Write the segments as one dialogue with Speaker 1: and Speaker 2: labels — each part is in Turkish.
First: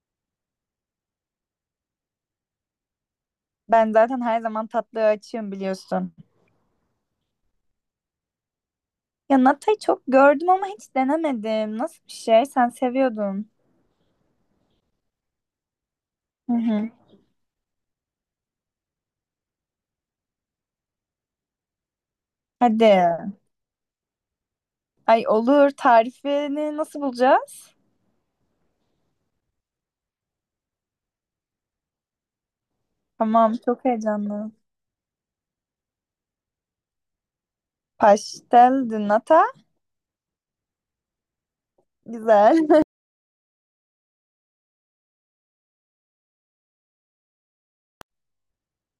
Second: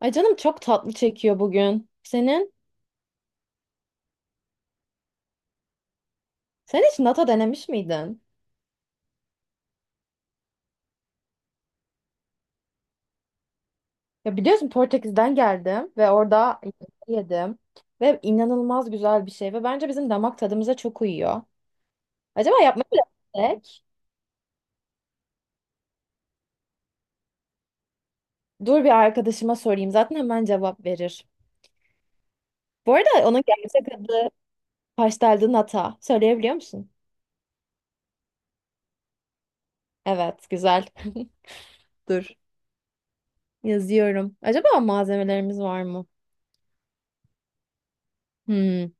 Speaker 1: Ay canım çok tatlı çekiyor bugün. Senin?
Speaker 2: Ben zaten her zaman tatlıya açığım biliyorsun.
Speaker 1: Sen hiç nata denemiş miydin?
Speaker 2: Ya Nata'yı çok gördüm ama hiç denemedim. Nasıl bir şey? Sen seviyordun.
Speaker 1: Ya biliyorsun Portekiz'den geldim ve
Speaker 2: Hı
Speaker 1: orada
Speaker 2: hı.
Speaker 1: yedim. Ve inanılmaz güzel bir şey ve bence bizim damak tadımıza çok uyuyor. Acaba yapmayı
Speaker 2: Hadi.
Speaker 1: mı denesek?
Speaker 2: Ay olur. Tarifini nasıl bulacağız?
Speaker 1: Dur bir arkadaşıma sorayım. Zaten hemen cevap verir. Bu arada onun
Speaker 2: Tamam, çok
Speaker 1: gerçek adı
Speaker 2: heyecanlı.
Speaker 1: pasteldi nata. Söyleyebiliyor musun?
Speaker 2: Pastel de nata.
Speaker 1: Evet, güzel. Dur.
Speaker 2: Güzel.
Speaker 1: Yazıyorum. Acaba malzemelerimiz var mı? Hmm.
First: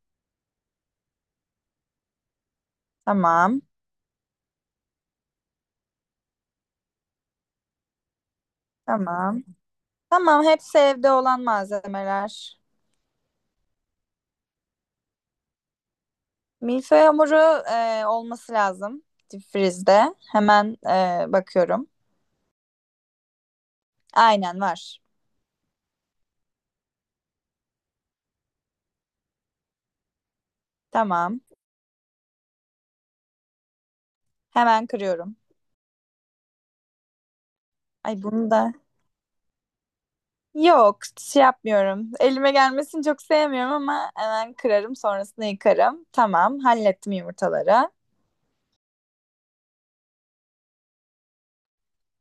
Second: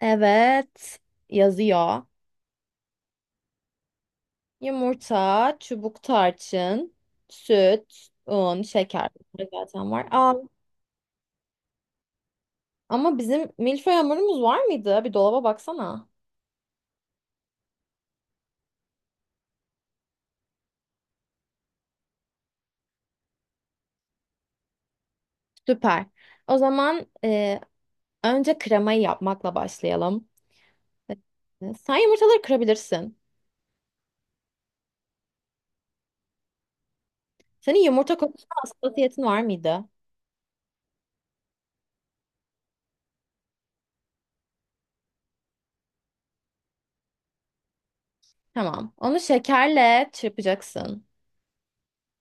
Speaker 1: Evet. Yazıyor.
Speaker 2: Tamam.
Speaker 1: Yumurta, çubuk tarçın, süt, un, şeker.
Speaker 2: Tamam.
Speaker 1: Bunlar zaten var. Aa,
Speaker 2: Tamam, hepsi evde olan malzemeler.
Speaker 1: ama bizim milföy hamurumuz var mıydı? Bir dolaba baksana.
Speaker 2: Milföy hamuru olması lazım. Dipfrizde. Hemen bakıyorum. Aynen var.
Speaker 1: Süper. O zaman önce kremayı yapmakla başlayalım.
Speaker 2: Tamam.
Speaker 1: E, sen yumurtaları kırabilirsin.
Speaker 2: Hemen kırıyorum.
Speaker 1: Senin
Speaker 2: Ay
Speaker 1: yumurta
Speaker 2: bunu
Speaker 1: konusunda
Speaker 2: da
Speaker 1: hassasiyetin var mıydı?
Speaker 2: Yok, şey yapmıyorum. Elime gelmesini çok sevmiyorum ama hemen kırarım, sonrasında yıkarım. Tamam, hallettim yumurtaları.
Speaker 1: Tamam. Onu şekerle çırpacaksın.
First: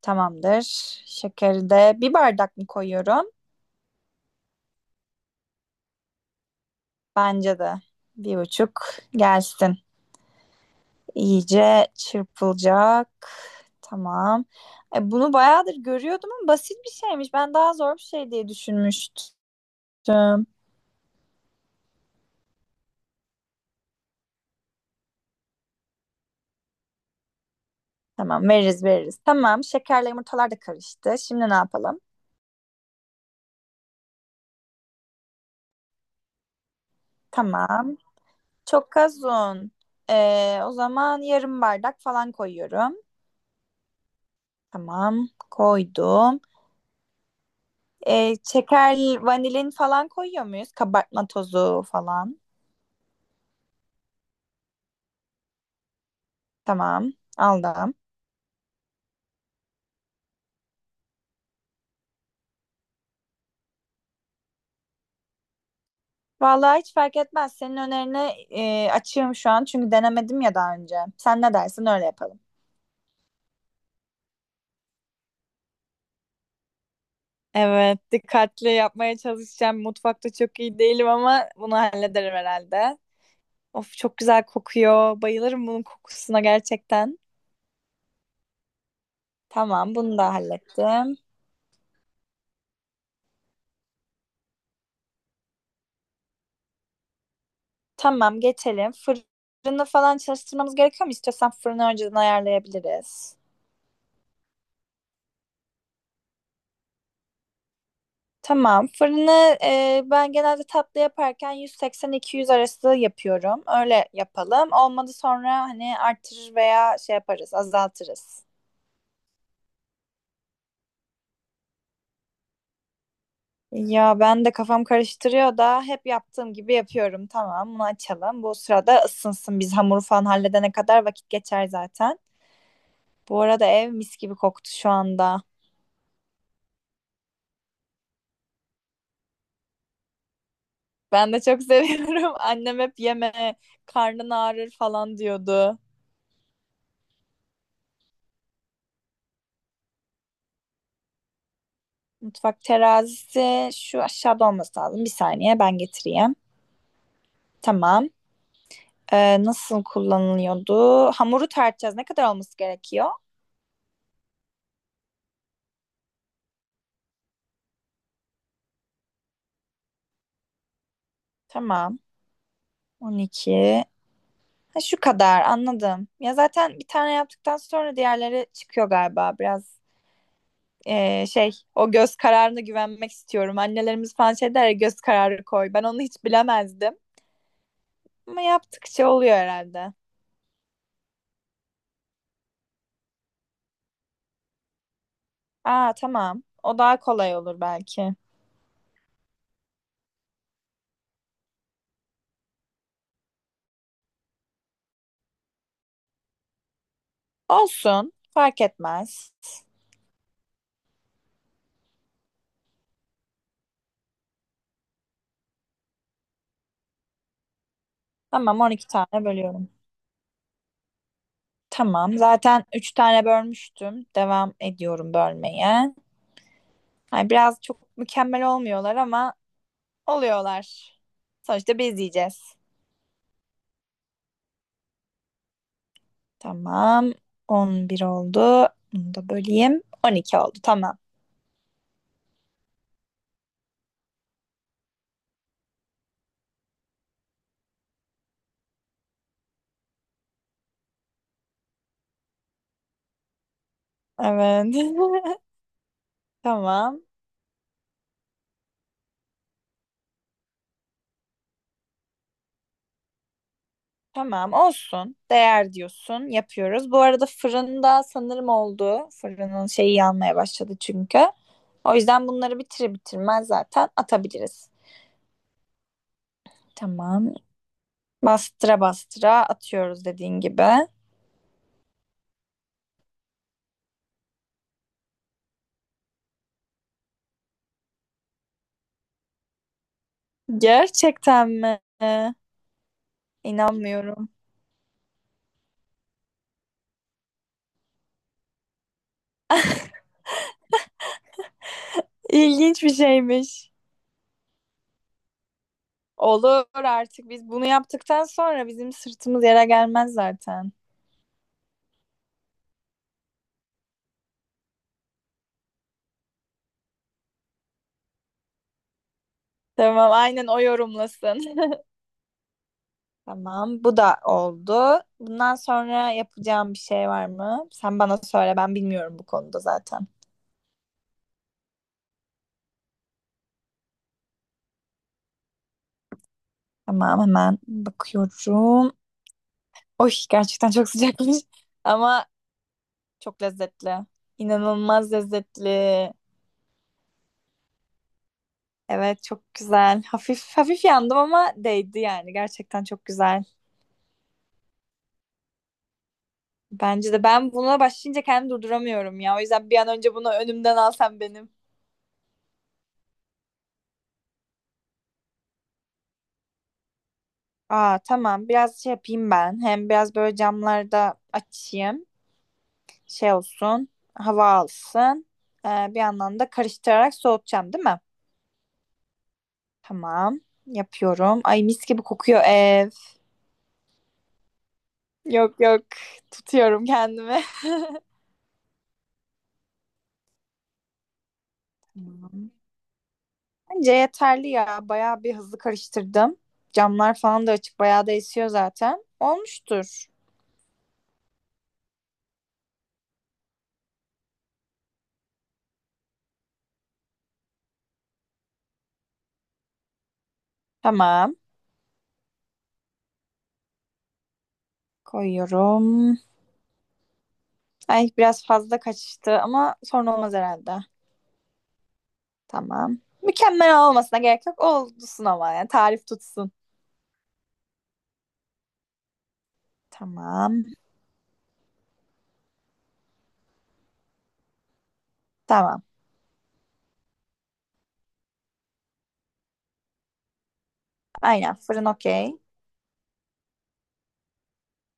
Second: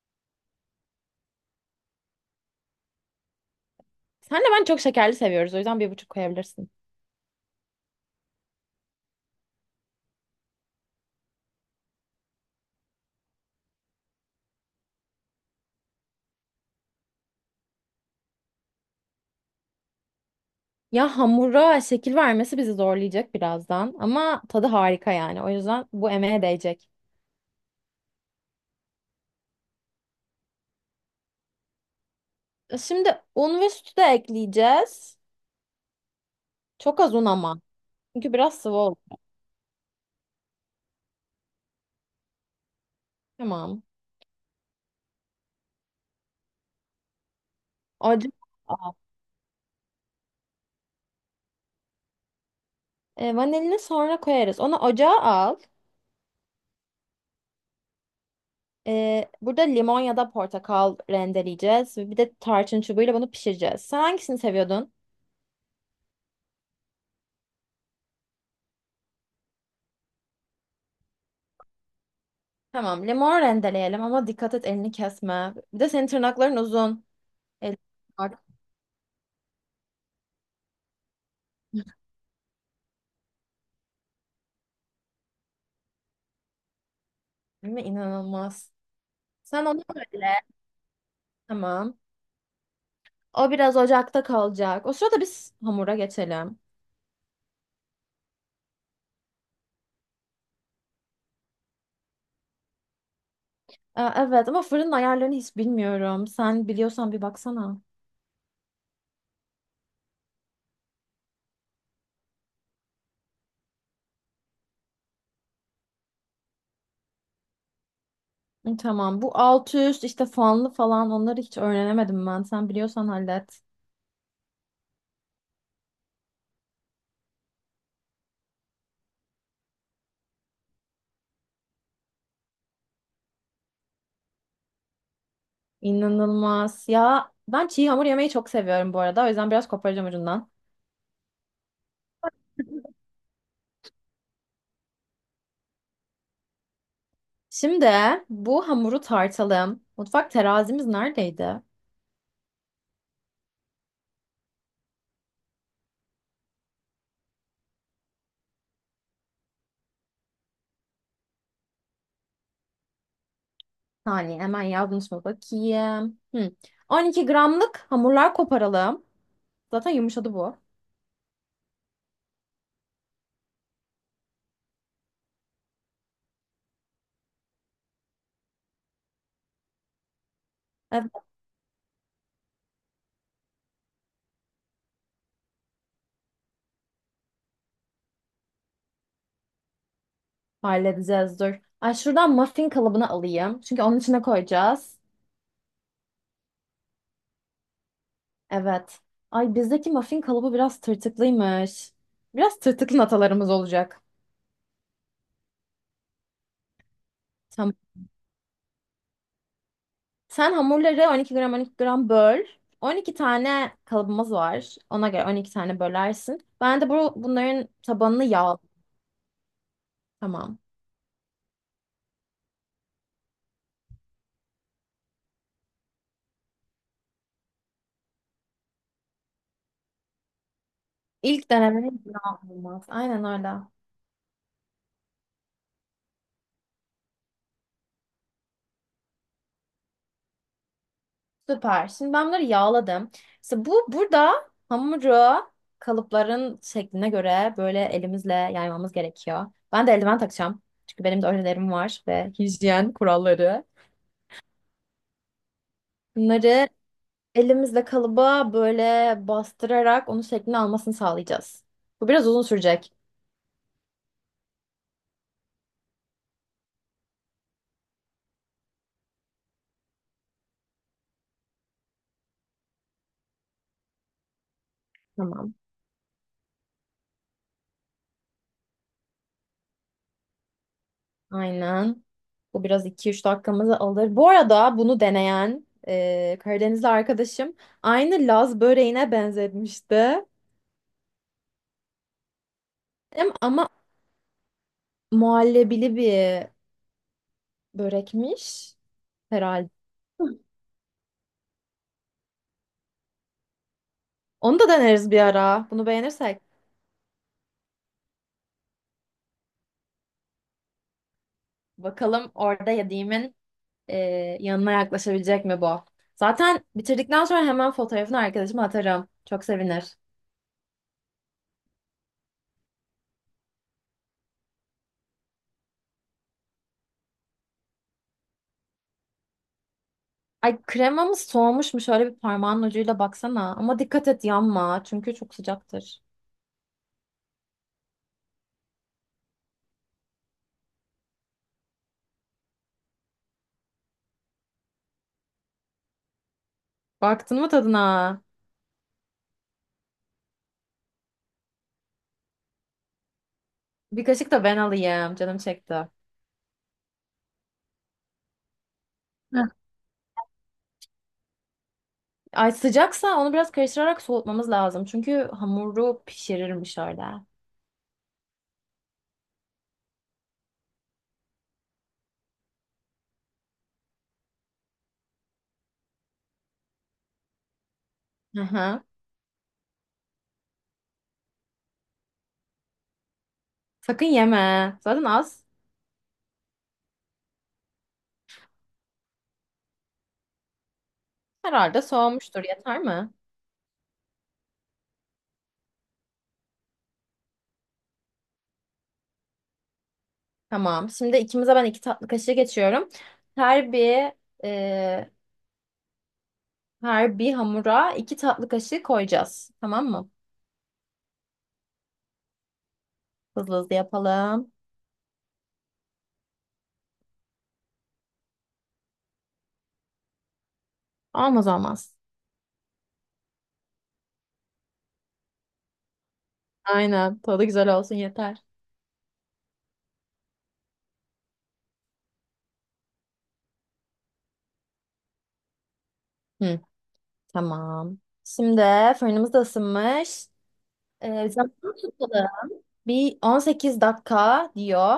Speaker 2: Tamamdır. Şekeri de bir bardak mı koyuyorum?
Speaker 1: Senle ben çok şekerli seviyoruz. O yüzden 1,5 koyabilirsin.
Speaker 2: Bence de bir buçuk gelsin. İyice çırpılacak. Tamam. Bunu bayağıdır görüyordum ama basit bir şeymiş. Ben daha zor bir şey diye düşünmüştüm.
Speaker 1: Ya hamura şekil vermesi bizi zorlayacak birazdan ama tadı harika yani. O yüzden bu emeğe değecek.
Speaker 2: Tamam, veririz veririz. Tamam, şekerle yumurtalar da karıştı. Şimdi ne yapalım?
Speaker 1: E, şimdi un ve sütü de ekleyeceğiz. Çok az un ama.
Speaker 2: Tamam.
Speaker 1: Çünkü biraz sıvı
Speaker 2: Çok
Speaker 1: oldu.
Speaker 2: az un. O zaman yarım bardak falan koyuyorum.
Speaker 1: Tamam.
Speaker 2: Tamam, koydum.
Speaker 1: Ocağa
Speaker 2: Ee,
Speaker 1: al.
Speaker 2: şeker, vanilin falan koyuyor muyuz? Kabartma tozu falan.
Speaker 1: E, vanilini sonra koyarız. Onu ocağa al.
Speaker 2: Tamam, aldım.
Speaker 1: E, burada limon ya da portakal rendeleyeceğiz. Ve bir de tarçın çubuğuyla bunu pişireceğiz. Sen hangisini seviyordun?
Speaker 2: Vallahi hiç fark etmez. Senin önerine açığım şu an çünkü denemedim ya daha önce. Sen ne dersin öyle yapalım.
Speaker 1: Tamam, limon rendeleyelim ama dikkat et elini kesme. Bir de senin tırnakların uzun. El
Speaker 2: Evet,
Speaker 1: bak,
Speaker 2: dikkatli yapmaya çalışacağım. Mutfakta çok iyi değilim ama bunu hallederim herhalde. Of çok güzel kokuyor. Bayılırım bunun kokusuna gerçekten.
Speaker 1: değil mi? İnanılmaz. Sen onu
Speaker 2: Tamam, bunu
Speaker 1: öyle.
Speaker 2: da hallettim.
Speaker 1: Tamam. O biraz ocakta kalacak. O sırada biz hamura geçelim.
Speaker 2: Tamam, geçelim. Fırını falan çalıştırmamız gerekiyor mu? İstiyorsan fırını önceden ayarlayabiliriz.
Speaker 1: Evet ama fırının ayarlarını hiç bilmiyorum. Sen biliyorsan bir baksana.
Speaker 2: Tamam, fırını ben genelde tatlı yaparken 180-200 arası yapıyorum. Öyle yapalım. Olmadı sonra hani artırır veya şey yaparız, azaltırız.
Speaker 1: Hı, tamam. Bu alt üst işte fanlı falan onları hiç öğrenemedim ben. Sen biliyorsan hallet.
Speaker 2: Ya ben de kafam karıştırıyor da hep yaptığım gibi yapıyorum. Tamam, bunu açalım. Bu sırada ısınsın. Biz hamuru falan halledene kadar vakit geçer zaten. Bu arada ev mis gibi koktu şu anda.
Speaker 1: İnanılmaz. Ya ben çiğ hamur yemeyi çok seviyorum bu arada. O yüzden biraz koparacağım ucundan.
Speaker 2: Ben de çok seviyorum. Annem hep yeme, karnın ağrır falan diyordu.
Speaker 1: Şimdi bu hamuru tartalım. Mutfak terazimiz neredeydi?
Speaker 2: Mutfak terazisi şu aşağıda olması lazım. Bir saniye ben getireyim. Tamam. Nasıl kullanılıyordu? Hamuru tartacağız. Ne kadar olması gerekiyor?
Speaker 1: Hani hemen yazmış mı bakayım. Hı. 12 gramlık hamurlar koparalım. Zaten yumuşadı bu.
Speaker 2: Tamam. 12. Ha, şu kadar anladım. Ya zaten bir tane yaptıktan sonra diğerleri çıkıyor galiba. Biraz şey o göz kararına güvenmek istiyorum. Annelerimiz falan şey der ya, göz kararı koy. Ben onu hiç bilemezdim. Ama yaptıkça oluyor herhalde.
Speaker 1: Halledeceğiz dur. Ay şuradan muffin kalıbını alayım. Çünkü onun içine koyacağız.
Speaker 2: Aa, tamam. O daha kolay olur belki.
Speaker 1: Evet. Ay bizdeki muffin kalıbı biraz tırtıklıymış. Biraz tırtıklı natalarımız olacak. Tamam.
Speaker 2: Olsun. Fark etmez.
Speaker 1: Sen hamurları 12 gram 12 gram böl. 12 tane kalıbımız var. Ona göre 12 tane bölersin. Ben de bu bunların tabanını yağ.
Speaker 2: Tamam, 12 tane bölüyorum.
Speaker 1: Tamam.
Speaker 2: Tamam. Zaten 3 tane bölmüştüm. Devam ediyorum bölmeye. Hani biraz çok mükemmel olmuyorlar ama oluyorlar.
Speaker 1: İlk
Speaker 2: Sonuçta biz
Speaker 1: denemenin yağ
Speaker 2: yiyeceğiz.
Speaker 1: olmaz. Aynen öyle.
Speaker 2: Tamam. 11 oldu. Bunu da böleyim. 12 oldu. Tamam.
Speaker 1: Süper. Şimdi ben bunları yağladım. İşte bu burada hamuru kalıpların şekline göre böyle elimizle yaymamız gerekiyor. Ben de eldiven takacağım. Çünkü benim de öğrelerim var ve hijyen kuralları.
Speaker 2: Evet.
Speaker 1: Bunları
Speaker 2: Tamam.
Speaker 1: elimizle kalıba böyle bastırarak onun şeklini almasını sağlayacağız. Bu biraz uzun sürecek.
Speaker 2: Tamam olsun. Değer diyorsun. Yapıyoruz. Bu arada fırında sanırım oldu. Fırının şeyi yanmaya başladı çünkü. O yüzden bunları bitire bitirmez zaten atabiliriz.
Speaker 1: Tamam.
Speaker 2: Tamam. Bastıra bastıra atıyoruz dediğin gibi.
Speaker 1: Aynen. Bu biraz 2-3 dakikamızı alır. Bu arada bunu deneyen Karadenizli arkadaşım aynı Laz böreğine benzetmişti.
Speaker 2: Gerçekten mi?
Speaker 1: Ama
Speaker 2: İnanmıyorum.
Speaker 1: muhallebili bir börekmiş herhalde.
Speaker 2: İlginç bir şeymiş.
Speaker 1: Onu da deneriz bir ara. Bunu beğenirsek.
Speaker 2: Olur, artık biz bunu yaptıktan sonra bizim sırtımız yere gelmez zaten.
Speaker 1: Bakalım orada yediğimin e, yanına yaklaşabilecek mi bu? Zaten bitirdikten sonra hemen fotoğrafını arkadaşıma atarım. Çok sevinir.
Speaker 2: Tamam, aynen o yorumlasın. Tamam, bu da oldu. Bundan sonra yapacağım bir şey var mı? Sen bana söyle, ben bilmiyorum bu konuda zaten.
Speaker 1: Ay kremamız soğumuş mu? Şöyle bir parmağın ucuyla baksana. Ama dikkat et yanma. Çünkü çok sıcaktır.
Speaker 2: Tamam, hemen bakıyorum. Oy, gerçekten çok sıcakmış ama çok lezzetli. İnanılmaz lezzetli.
Speaker 1: Baktın mı tadına?
Speaker 2: Evet, çok güzel. Hafif hafif yandım ama değdi yani. Gerçekten çok güzel.
Speaker 1: Bir kaşık da ben alayım. Canım çekti.
Speaker 2: Bence de ben buna başlayınca kendimi durduramıyorum ya. O
Speaker 1: Heh.
Speaker 2: yüzden bir an önce bunu önümden alsam benim.
Speaker 1: Ay sıcaksa onu biraz karıştırarak soğutmamız lazım. Çünkü hamuru pişirirmiş öyle.
Speaker 2: Aa, tamam, biraz şey yapayım ben. Hem biraz böyle camlarda açayım. Şey olsun, hava alsın. Bir yandan da karıştırarak soğutacağım, değil mi?
Speaker 1: Hı hı.
Speaker 2: Tamam. Yapıyorum. Ay mis gibi kokuyor ev.
Speaker 1: Sakın yeme. Zaten az.
Speaker 2: Yok, yok. Tutuyorum kendimi.
Speaker 1: Herhalde soğumuştur.
Speaker 2: Tamam.
Speaker 1: Yeter mi?
Speaker 2: Bence yeterli ya. Bayağı bir hızlı karıştırdım. Camlar falan da açık. Bayağı da esiyor zaten. Olmuştur.
Speaker 1: Tamam. Şimdi ikimize ben 2 tatlı kaşığı geçiyorum. Her bir e, hamura 2 tatlı kaşığı koyacağız. Tamam mı?
Speaker 2: Tamam.
Speaker 1: Hızlı hızlı yapalım.
Speaker 2: Koyuyorum. Ay biraz fazla kaçtı ama sorun olmaz herhalde.
Speaker 1: Olmaz olmaz.
Speaker 2: Tamam. Mükemmel olmasına gerek yok. Olsun ama yani tarif tutsun.
Speaker 1: Aynen. Tadı güzel olsun yeter.
Speaker 2: Tamam. Tamam.
Speaker 1: Hı, tamam. Şimdi fırınımız da ısınmış. E, zaman
Speaker 2: Aynen, fırın
Speaker 1: tutmadı.
Speaker 2: okey.
Speaker 1: Bir 18 dakika diyor.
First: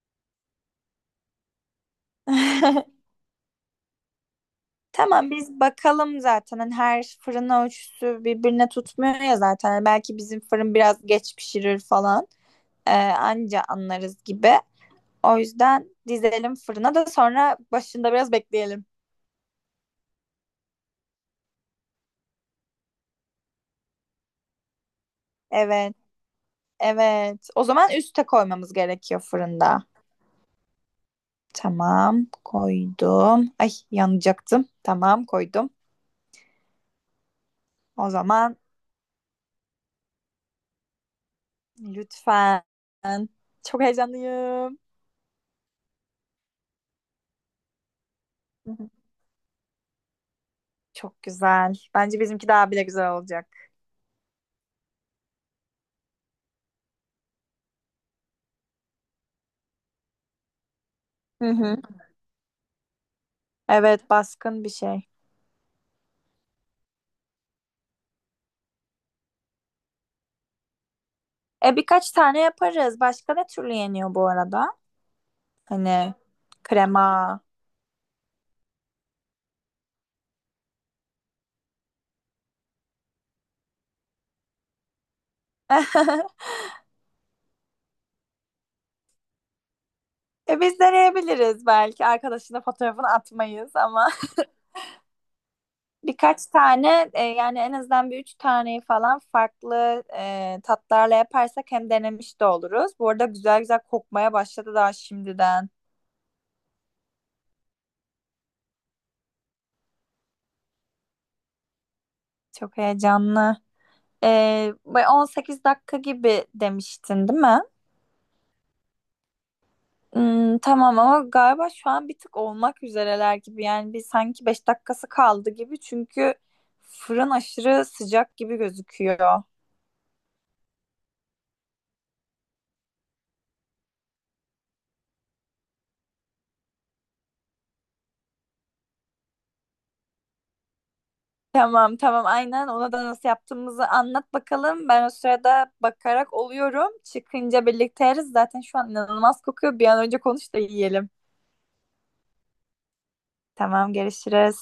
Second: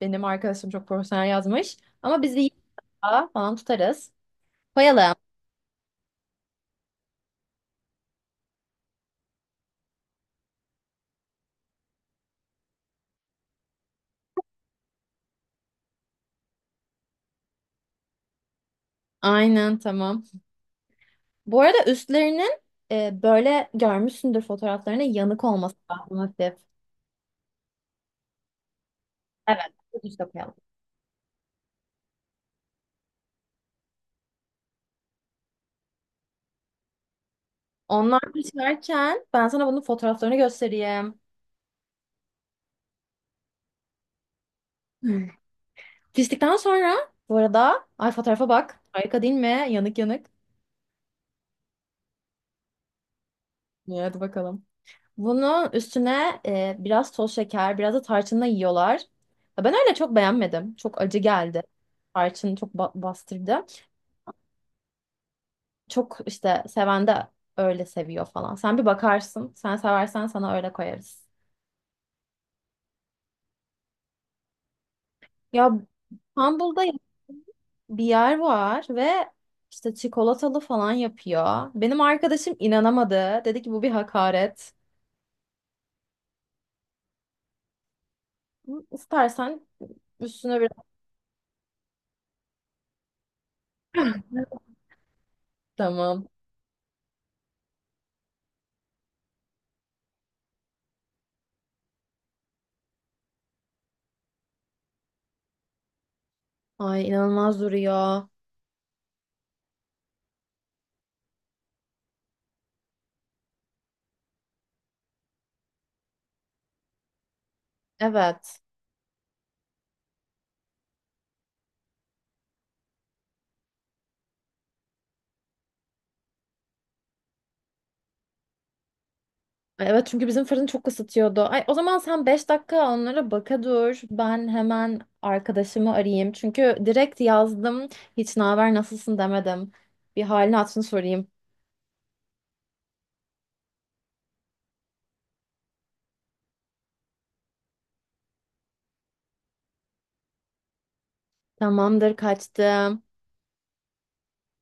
Speaker 1: Benim arkadaşım çok profesyonel yazmış. Ama biz bir 20 dakika falan tutarız. Koyalım.
Speaker 2: Tamam, biz bakalım zaten hani her fırın ölçüsü birbirine tutmuyor ya zaten. Hani belki bizim fırın biraz geç pişirir falan. Anca anlarız gibi. O yüzden dizelim fırına da sonra başında biraz bekleyelim.
Speaker 1: Aynen tamam. Bu arada üstlerinin böyle görmüşsündür fotoğraflarını yanık olması
Speaker 2: Evet,
Speaker 1: lazım hafif.
Speaker 2: evet, o zaman üste koymamız gerekiyor
Speaker 1: Evet.
Speaker 2: fırında.
Speaker 1: Üste koyalım.
Speaker 2: Tamam, koydum. Ay yanacaktım. Tamam, koydum. O
Speaker 1: Onlar
Speaker 2: zaman
Speaker 1: pişerken ben sana bunun fotoğraflarını göstereyim.
Speaker 2: lütfen. Çok heyecanlıyım.
Speaker 1: Hmm. Piştikten sonra bu arada ay fotoğrafa bak. Harika değil mi? Yanık yanık.
Speaker 2: Çok güzel. Bence bizimki daha bile güzel olacak.
Speaker 1: Evet hadi bakalım. Bunun üstüne biraz toz şeker, biraz da tarçınla yiyorlar. Ya ben öyle çok beğenmedim. Çok acı
Speaker 2: Hı
Speaker 1: geldi.
Speaker 2: hı.
Speaker 1: Tarçın çok bastırdı.
Speaker 2: Evet, baskın bir şey.
Speaker 1: Çok işte seven de öyle seviyor falan. Sen bir bakarsın. Sen seversen sana öyle koyarız.
Speaker 2: Birkaç tane yaparız. Başka ne türlü yeniyor bu arada?
Speaker 1: Ya
Speaker 2: Hani
Speaker 1: İstanbul'da
Speaker 2: krema.
Speaker 1: bir yer var ve işte çikolatalı falan yapıyor. Benim arkadaşım inanamadı. Dedi ki bu bir hakaret. İstersen üstüne
Speaker 2: Biz
Speaker 1: biraz...
Speaker 2: deneyebiliriz belki. Arkadaşına fotoğrafını atmayız ama
Speaker 1: Tamam.
Speaker 2: birkaç tane yani en azından bir üç taneyi falan farklı tatlarla yaparsak hem denemiş de oluruz. Bu arada güzel güzel kokmaya başladı daha şimdiden.
Speaker 1: Ay inanılmaz duruyor.
Speaker 2: Çok heyecanlı. Bu 18 dakika gibi demiştin, değil mi?
Speaker 1: Evet.
Speaker 2: Tamam ama galiba şu an bir tık olmak üzereler gibi. Yani bir sanki 5 dakikası kaldı gibi. Çünkü fırın aşırı sıcak gibi gözüküyor.
Speaker 1: Ay evet çünkü bizim fırın çok ısıtıyordu. Ay, o zaman sen 5 dakika onlara baka dur. Ben hemen arkadaşımı arayayım. Çünkü direkt yazdım. Hiç naber nasılsın demedim. Bir halini hatırını sorayım.
Speaker 2: Tamam, tamam, aynen ona da nasıl yaptığımızı anlat bakalım. Ben o sırada bakarak oluyorum. Çıkınca birlikte yeriz. Zaten şu an inanılmaz kokuyor. Bir an önce konuş da yiyelim.
Speaker 1: Tamamdır kaçtım.
Speaker 2: Tamam, görüşürüz.